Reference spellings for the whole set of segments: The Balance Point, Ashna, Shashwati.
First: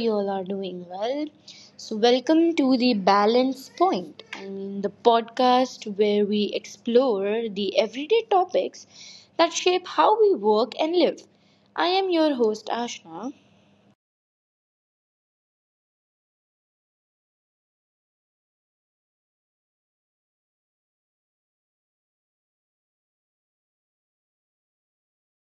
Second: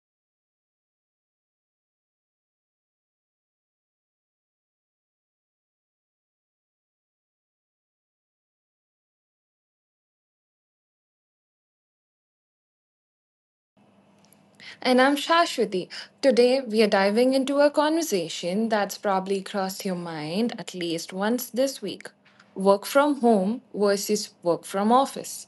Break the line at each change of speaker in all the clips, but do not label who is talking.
you all are doing well. Welcome to the Balance Point. The podcast where we explore the everyday topics that shape how we work and live. I am your host, Ashna.
And I'm Shashwati. Today, we are diving into a conversation that's probably crossed your mind at least once this week, work from home versus work from office.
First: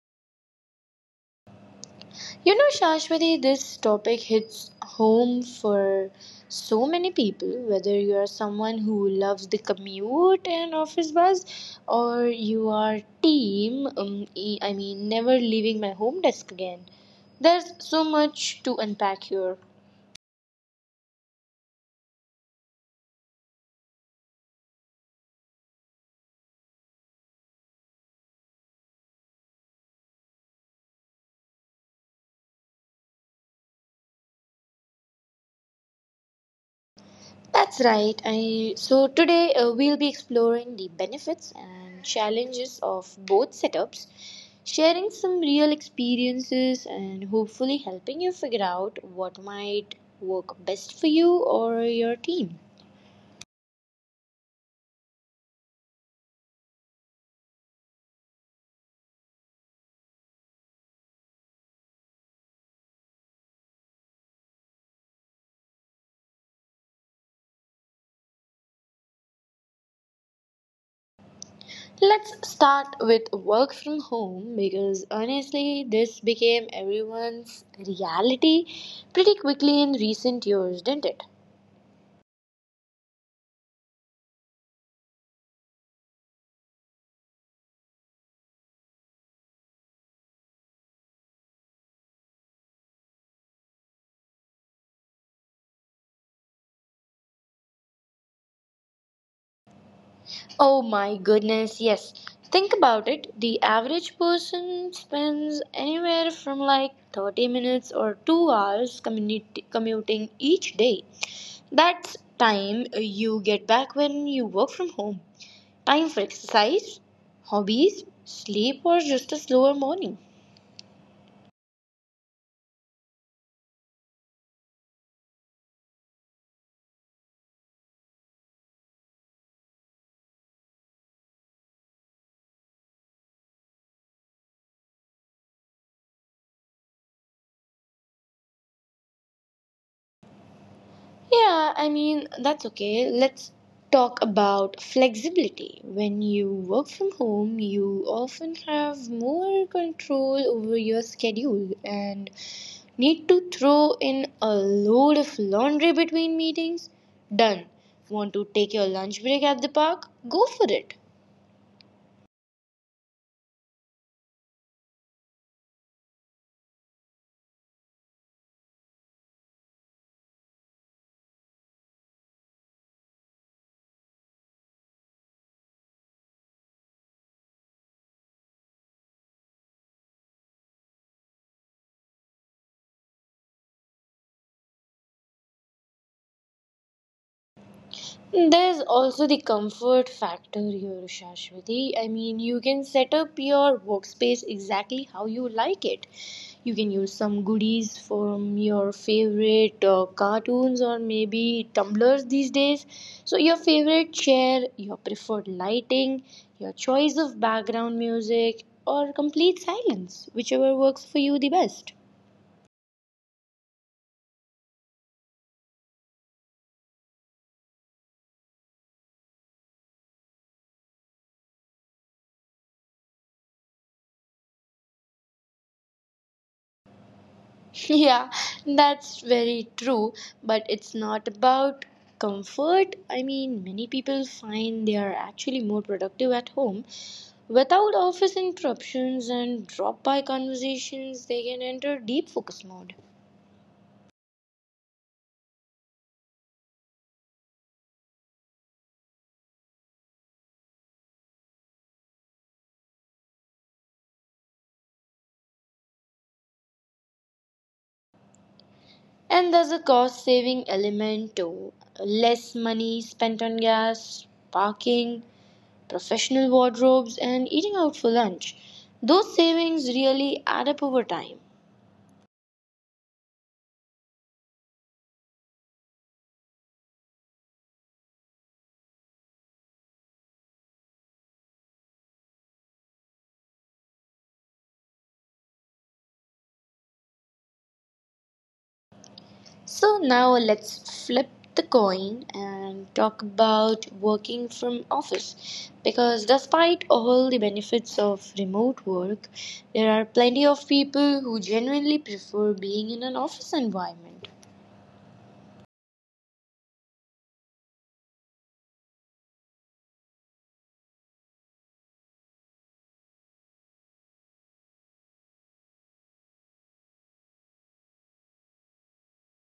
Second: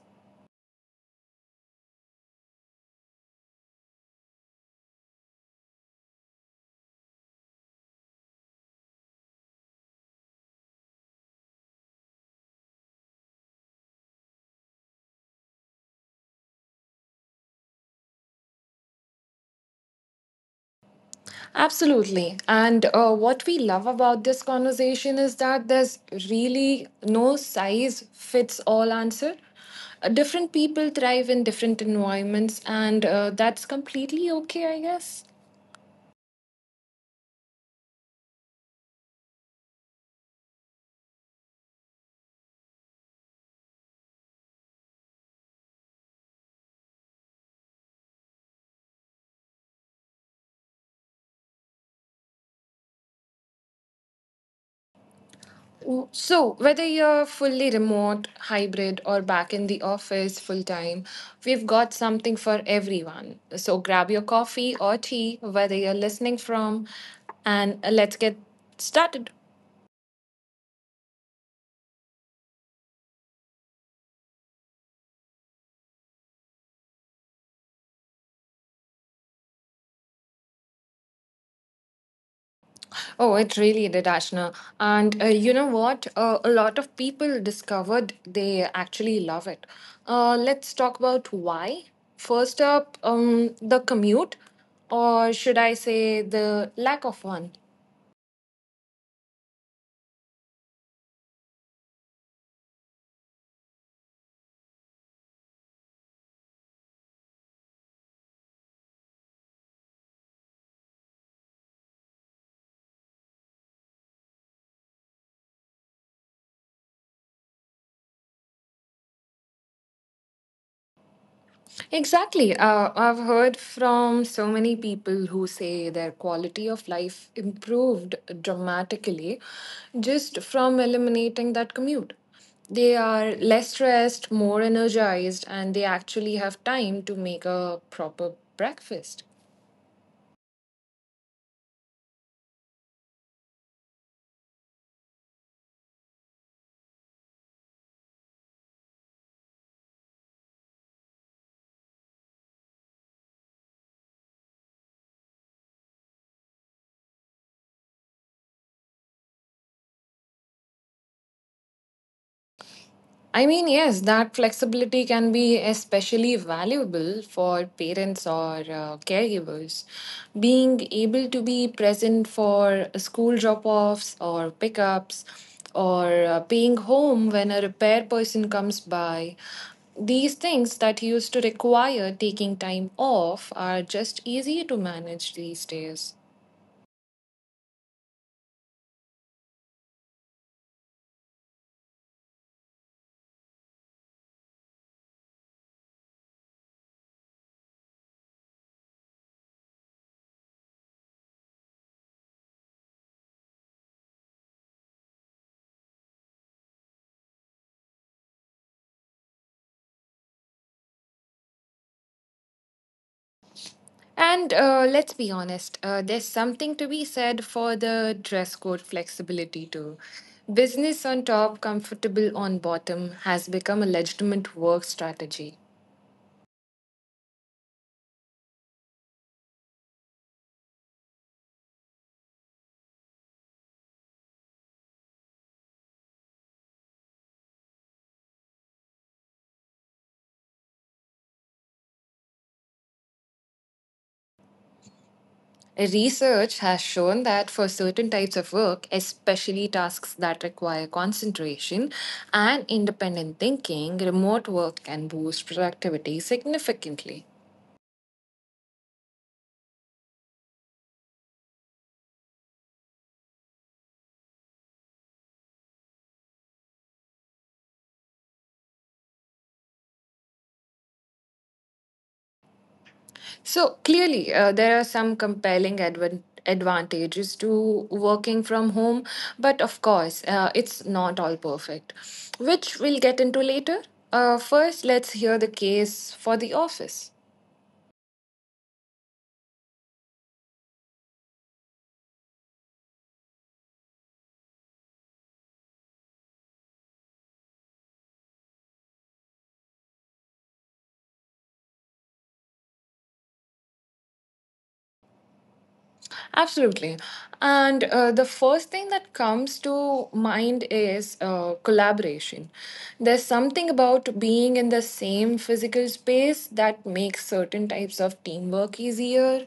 You know, Shashwati, this topic hits home for so many people, whether you are someone who loves the commute and office bus, or you are team, never leaving my home desk again. There's so much to unpack here.
Absolutely. And what we love about this conversation is that there's really no size fits all answer. Different people thrive in different environments, and that's completely okay, I guess.
That's right. Today we'll be exploring the benefits and challenges of both setups, sharing some real experiences, and hopefully helping you figure out what might work best for you or your team.
So, whether you're fully remote, hybrid, or back in the office full time, we've got something for everyone. So, grab your coffee or tea, whether you're listening from, and let's get started.
Let's start with work from home because honestly, this became everyone's reality pretty quickly in recent years, didn't it?
Oh, it really did, Ashna. And You know what? A lot of people discovered they actually love it. Let's talk about why. First up, the commute, or should I say the lack of one?
Oh my goodness, yes. Think about it. The average person spends anywhere from like 30 minutes or 2 hours commuting each day. That's time you get back when you work from home. Time for exercise, hobbies, sleep, or just a slower morning.
Exactly. I've heard from so many people who say their quality of life improved dramatically just from eliminating that commute. They are less stressed, more energized, and they actually have time to make a proper breakfast.
Yeah, I mean, that's okay. Let's talk about flexibility. When you work from home, you often have more control over your schedule and need to throw in a load of laundry between meetings. Done. Want to take your lunch break at the park? Go for it.
I mean, yes, that flexibility can be especially valuable for parents or caregivers. Being able to be present for school drop offs or pickups, or being home when a repair person comes by. These things that used to require taking time off are just easier to manage these days.
There's also the comfort factor here, Shashwati. I mean, you can set up your workspace exactly how you like it. You can use some goodies from your favorite cartoons or maybe tumblers these days. So, your favorite chair, your preferred lighting, your choice of background music, or complete silence, whichever works for you the best.
And let's be honest, there's something to be said for the dress code flexibility too. Business on top, comfortable on bottom has become a legitimate work strategy.
Yeah, that's very true, but it's not about comfort. I mean, many people find they are actually more productive at home. Without office interruptions and drop by conversations, they can enter deep focus mode.
Research has shown that for certain types of work, especially tasks that require concentration and independent thinking, remote work can boost productivity significantly.
And there's a cost saving element too. Less money spent on gas, parking, professional wardrobes, and eating out for lunch. Those savings really add up over time.
So clearly, there are some compelling advantages to working from home, but of course, it's not all perfect, which we'll get into later. First, let's hear the case for the office.
So now let's flip the coin and talk about working from office because despite all the benefits of remote work, there are plenty of people who genuinely prefer being in an office environment.
Absolutely. And the first thing that comes to mind is collaboration. There's something about being in the same physical space that makes certain types of teamwork easier.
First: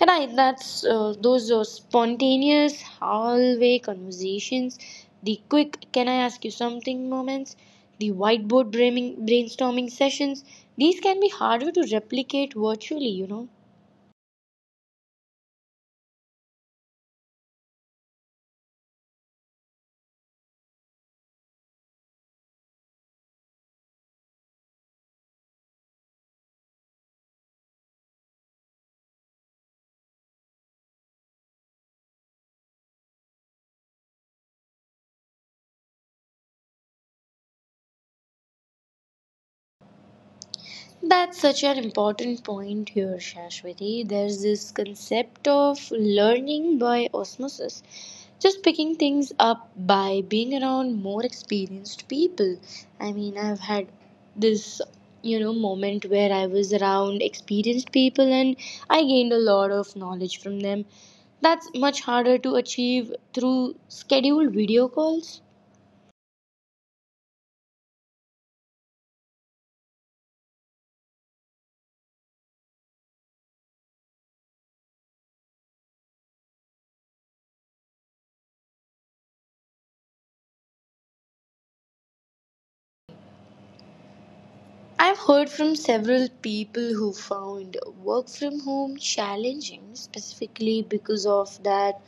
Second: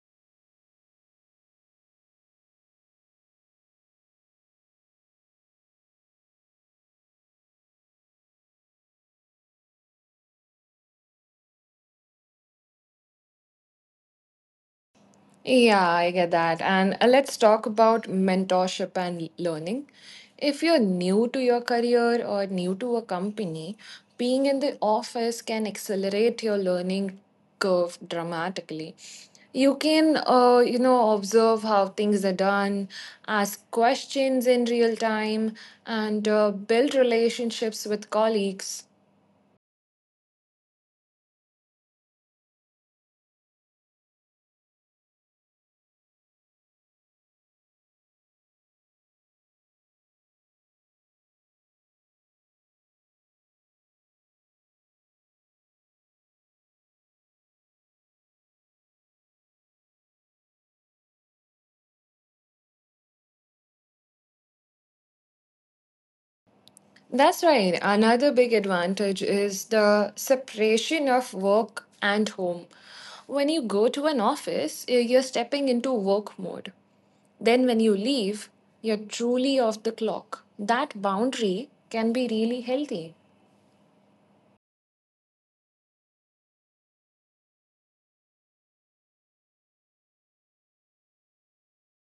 And I? That's Those are spontaneous hallway conversations, the quick "Can I ask you something?" moments, the brainstorming sessions. These can be harder to replicate virtually, you know.
Yeah, I get that. And let's talk about mentorship and learning. If you're new to your career or new to a company, being in the office can accelerate your learning curve dramatically. You can, you know, observe how things are done, ask questions in real time, and build relationships with colleagues.
That's such an important point here, Shashwati. There's this concept of learning by osmosis, just picking things up by being around more experienced people. I mean, I've had this, moment where I was around experienced people and I gained a lot of knowledge from them. That's much harder to achieve through scheduled video calls.
That's right. Another big advantage is the separation of work and home. When you go to an office, you're stepping into work mode. Then when you leave, you're truly off the clock. That boundary can be really healthy.
I've heard from several people who found work from home challenging specifically because of that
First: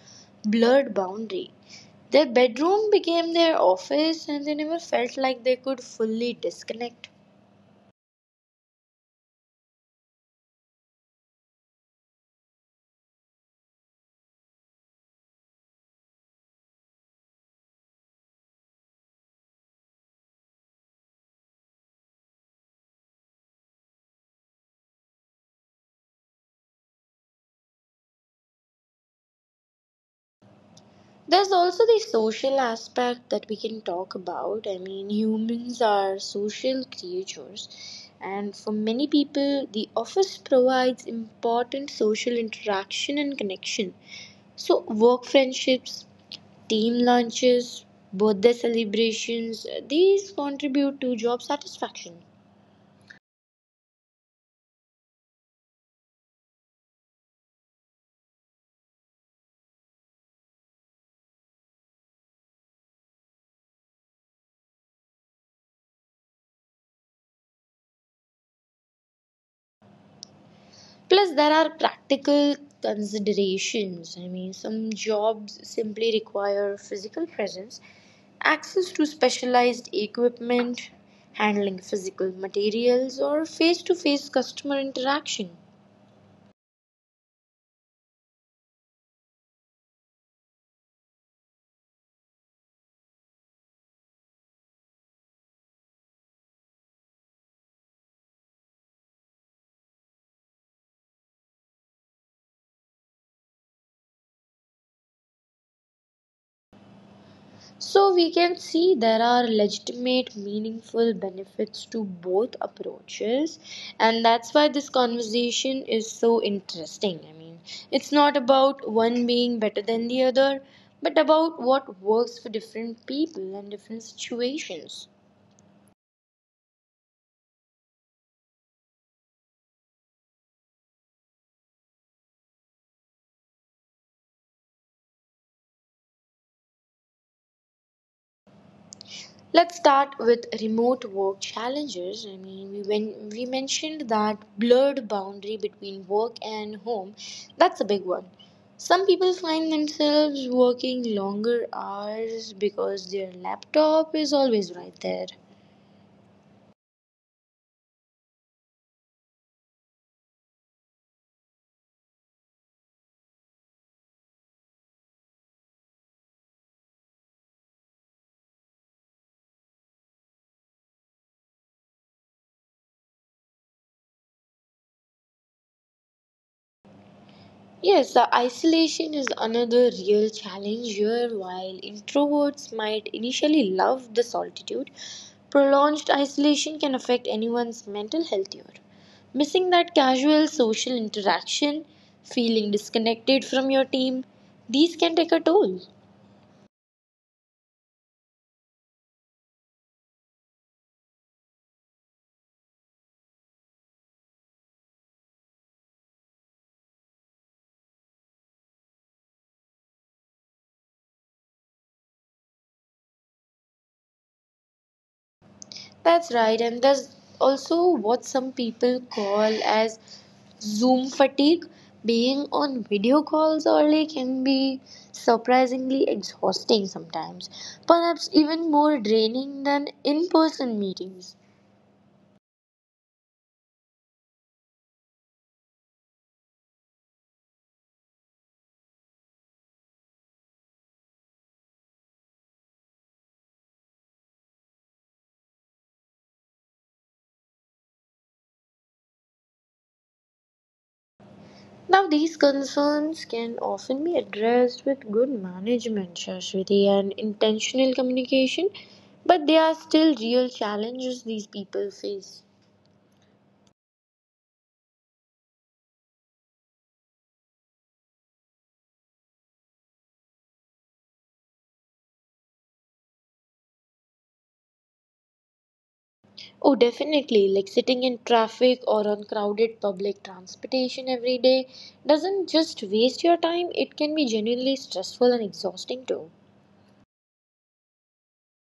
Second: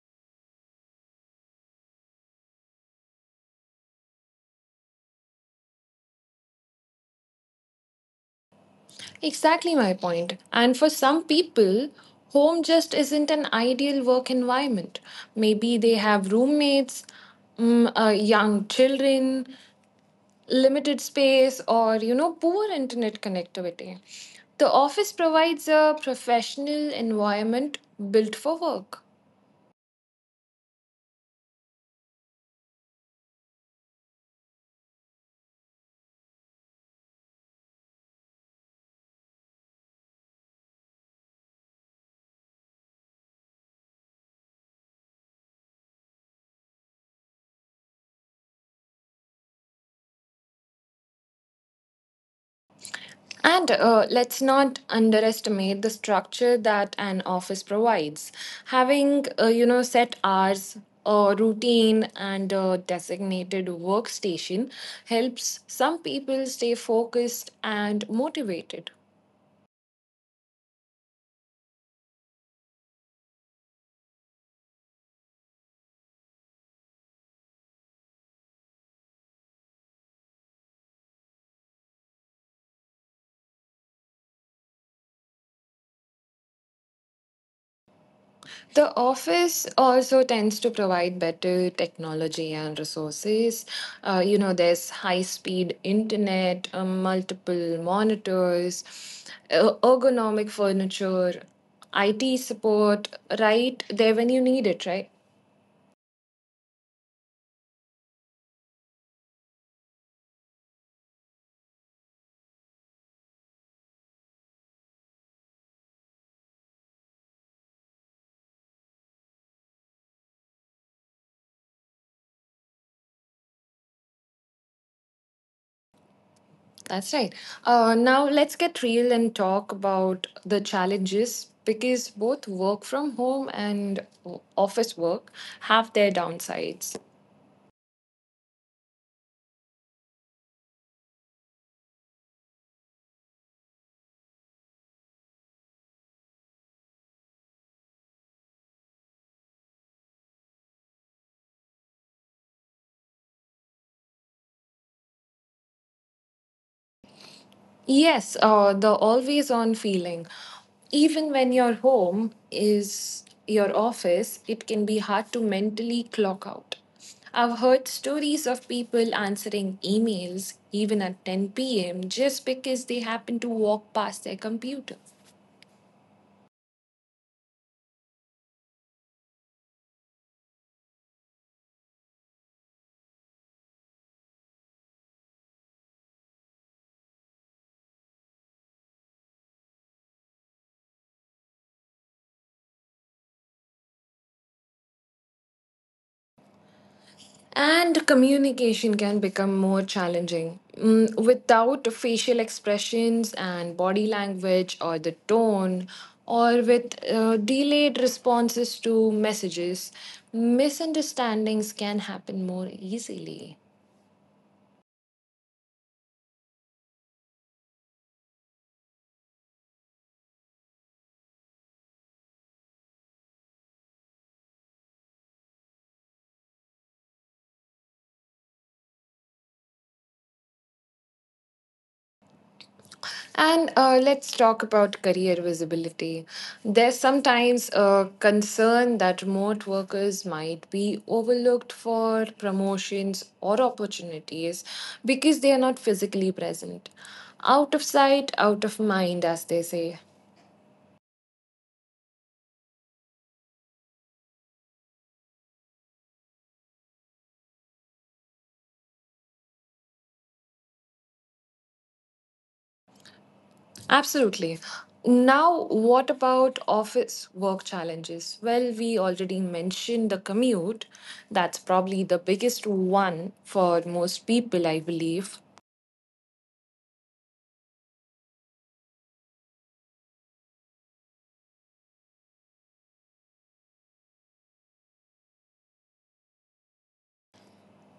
blurred boundary. Their bedroom became their office and they never felt like they could fully disconnect.
Exactly my point. And for some people, home just isn't an ideal work environment. Maybe they have roommates, young children, limited space, or you know, poor internet connectivity. The office provides a professional environment built for work.
There's also the social aspect that we can talk about. I mean, humans are social creatures, and for many people, the office provides important social interaction and connection. So, work friendships, team lunches, birthday celebrations, these contribute to job satisfaction.
And let's not underestimate the structure that an office provides. Having, you know, set hours, a routine, and a designated workstation helps some people stay focused and motivated.
Plus, there are practical considerations. I mean, some jobs simply require physical presence, access to specialized equipment, handling physical materials, or face to face customer interaction.
The office also tends to provide better technology and resources. You know, there's high speed internet, multiple monitors, ergonomic furniture, IT support right there when you need it, right?
So we can see there are legitimate, meaningful benefits to both approaches, and that's why this conversation is so interesting. I mean, it's not about one being better than the other, but about what works for different people and different situations.
That's right. Now, let's get real and talk about the challenges because both work from home and office work have their downsides.
Let's start with remote work challenges. I mean, we when we mentioned that blurred boundary between work and home, that's a big one. Some people find themselves working longer hours because their laptop is always right there.
Yes, the always on feeling. Even when your home is your office, it can be hard to mentally clock out. I've heard stories of people answering emails even at 10 p.m. just because they happen to walk past their computer.
Yes, the isolation is another real challenge here. While introverts might initially love the solitude, prolonged isolation can affect anyone's mental health here. Missing that casual social interaction, feeling disconnected from your team, these can take a toll.
And communication can become more challenging. Mm, without facial expressions and body language or the tone, or with delayed responses to messages, misunderstandings can happen more easily.
That's right, and there's also what some people call as Zoom fatigue. Being on video calls early can be surprisingly exhausting sometimes, perhaps even more draining than in person meetings.
And let's talk about career visibility. There's sometimes a concern that remote workers might be overlooked for promotions or opportunities because they are not physically present. Out of sight, out of mind, as they say.
Now, these concerns can often be addressed with good management, Shashwati, and intentional communication, but they are still real challenges these people face.
Absolutely. Now, what about office work challenges? Well, we already mentioned the commute. That's probably the biggest one for most people, I believe.
Oh, definitely. Like sitting in traffic or on crowded public transportation every day doesn't just waste your time, it can be genuinely stressful and exhausting too.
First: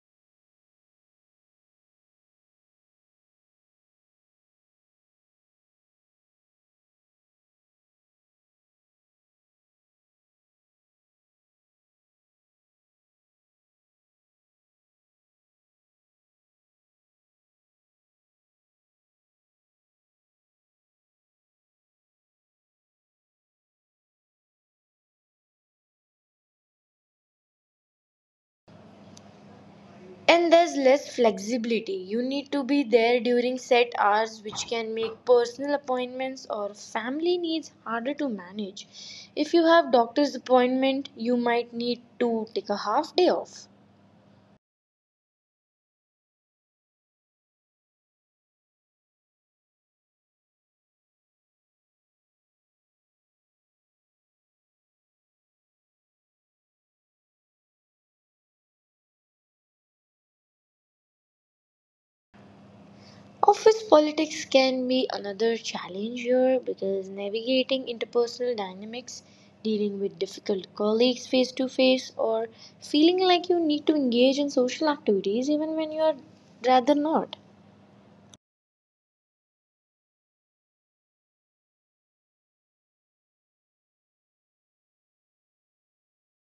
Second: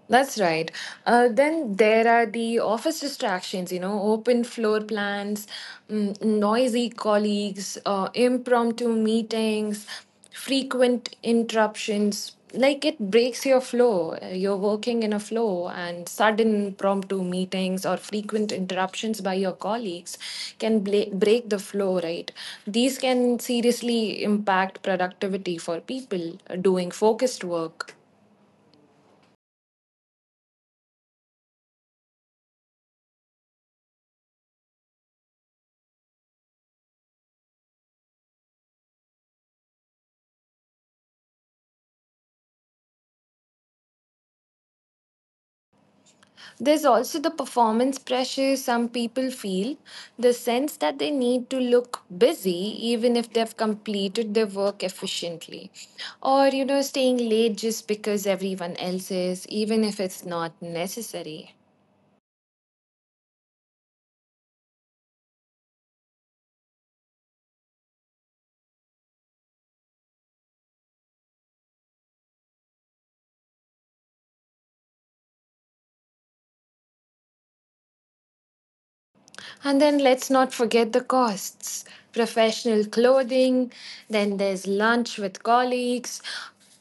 That's right. Then there are the office distractions, you know, open floor plans, noisy colleagues, impromptu meetings, frequent interruptions. Like it breaks your flow. You're working in a flow, and sudden impromptu meetings or frequent interruptions by your colleagues can break the flow, right? These can seriously impact productivity for people doing focused work.
And there's less flexibility. You need to be there during set hours, which can make personal appointments or family needs harder to manage. If you have doctor's appointment, you might need to take a half day off.
There's also the performance pressure some people feel, the sense that they need to look busy even if they've completed their work efficiently, or you know, staying late just because everyone else is, even if it's not necessary.
Office politics can be another challenge here because navigating interpersonal dynamics, dealing with difficult colleagues face to face, or feeling like you need to engage in social activities even when you are rather not.
And then let's not forget the costs, professional clothing, then there's lunch with colleagues,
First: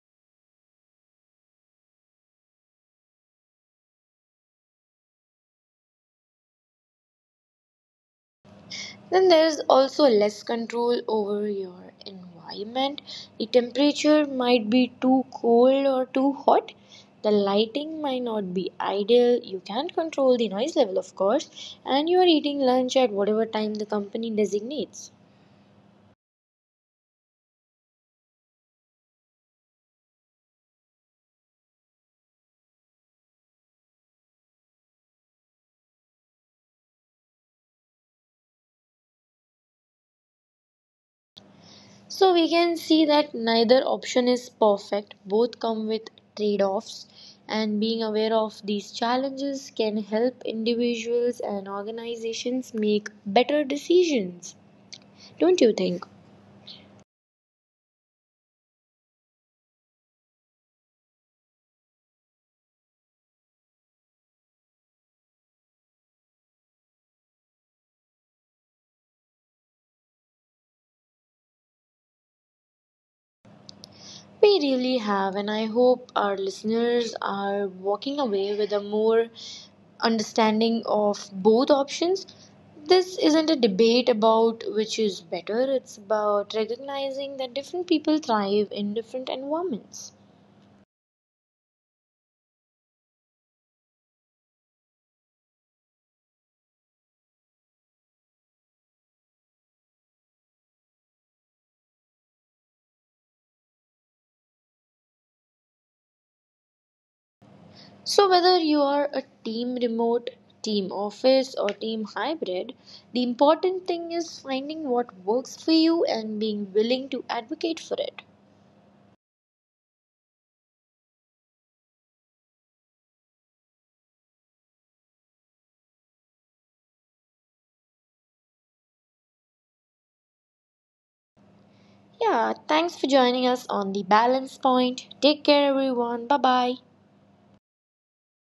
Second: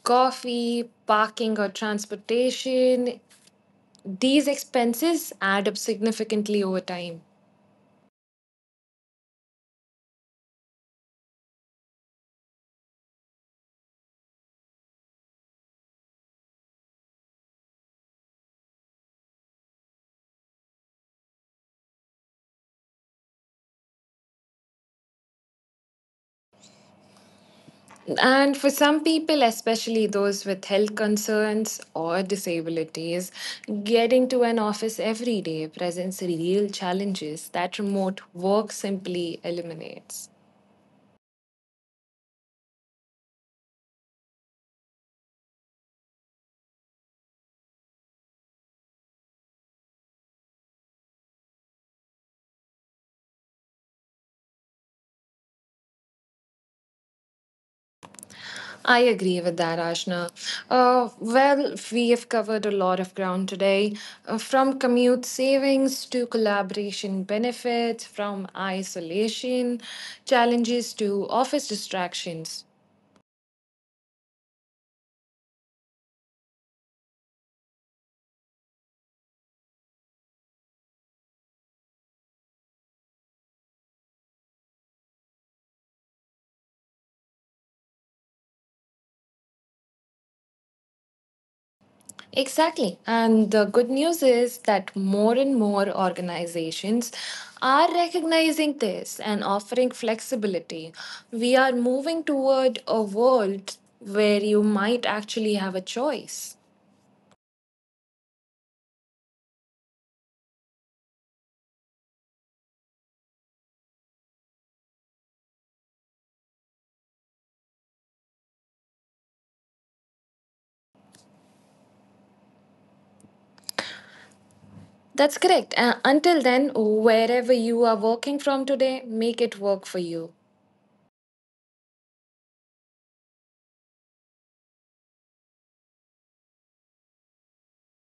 coffee, parking or transportation. These expenses add up significantly over time.
Then there is also less control over your environment. The temperature might be too cold or too hot. The lighting might not be ideal. You can't control the noise level, of course. And you are eating lunch at whatever time the company designates.
And for some people, especially those with health concerns or disabilities, getting to an office every day presents real challenges that remote work simply eliminates.
So we can see that neither option is perfect. Both come with trade offs. And being aware of these challenges can help individuals and organizations make better decisions. Don't you think?
I agree with that, Ashna. Well, we have covered a lot of ground today, from commute savings to collaboration benefits, from isolation challenges to office distractions.
We really have, and I hope our listeners are walking away with a more understanding of both options. This isn't a debate about which is better, it's about recognizing that different people thrive in different environments.
Exactly. And the good news is that more and more organizations are recognizing this and offering flexibility. We are moving toward a world where you might actually have a choice.
So, whether you are a team remote, team office, or team hybrid, the important thing is finding what works for you and being willing to advocate for it.
That's correct. Until then, wherever you are working from today, make it work for you.
Yeah, thanks for joining us on The Balance Point. Take care, everyone. Bye bye.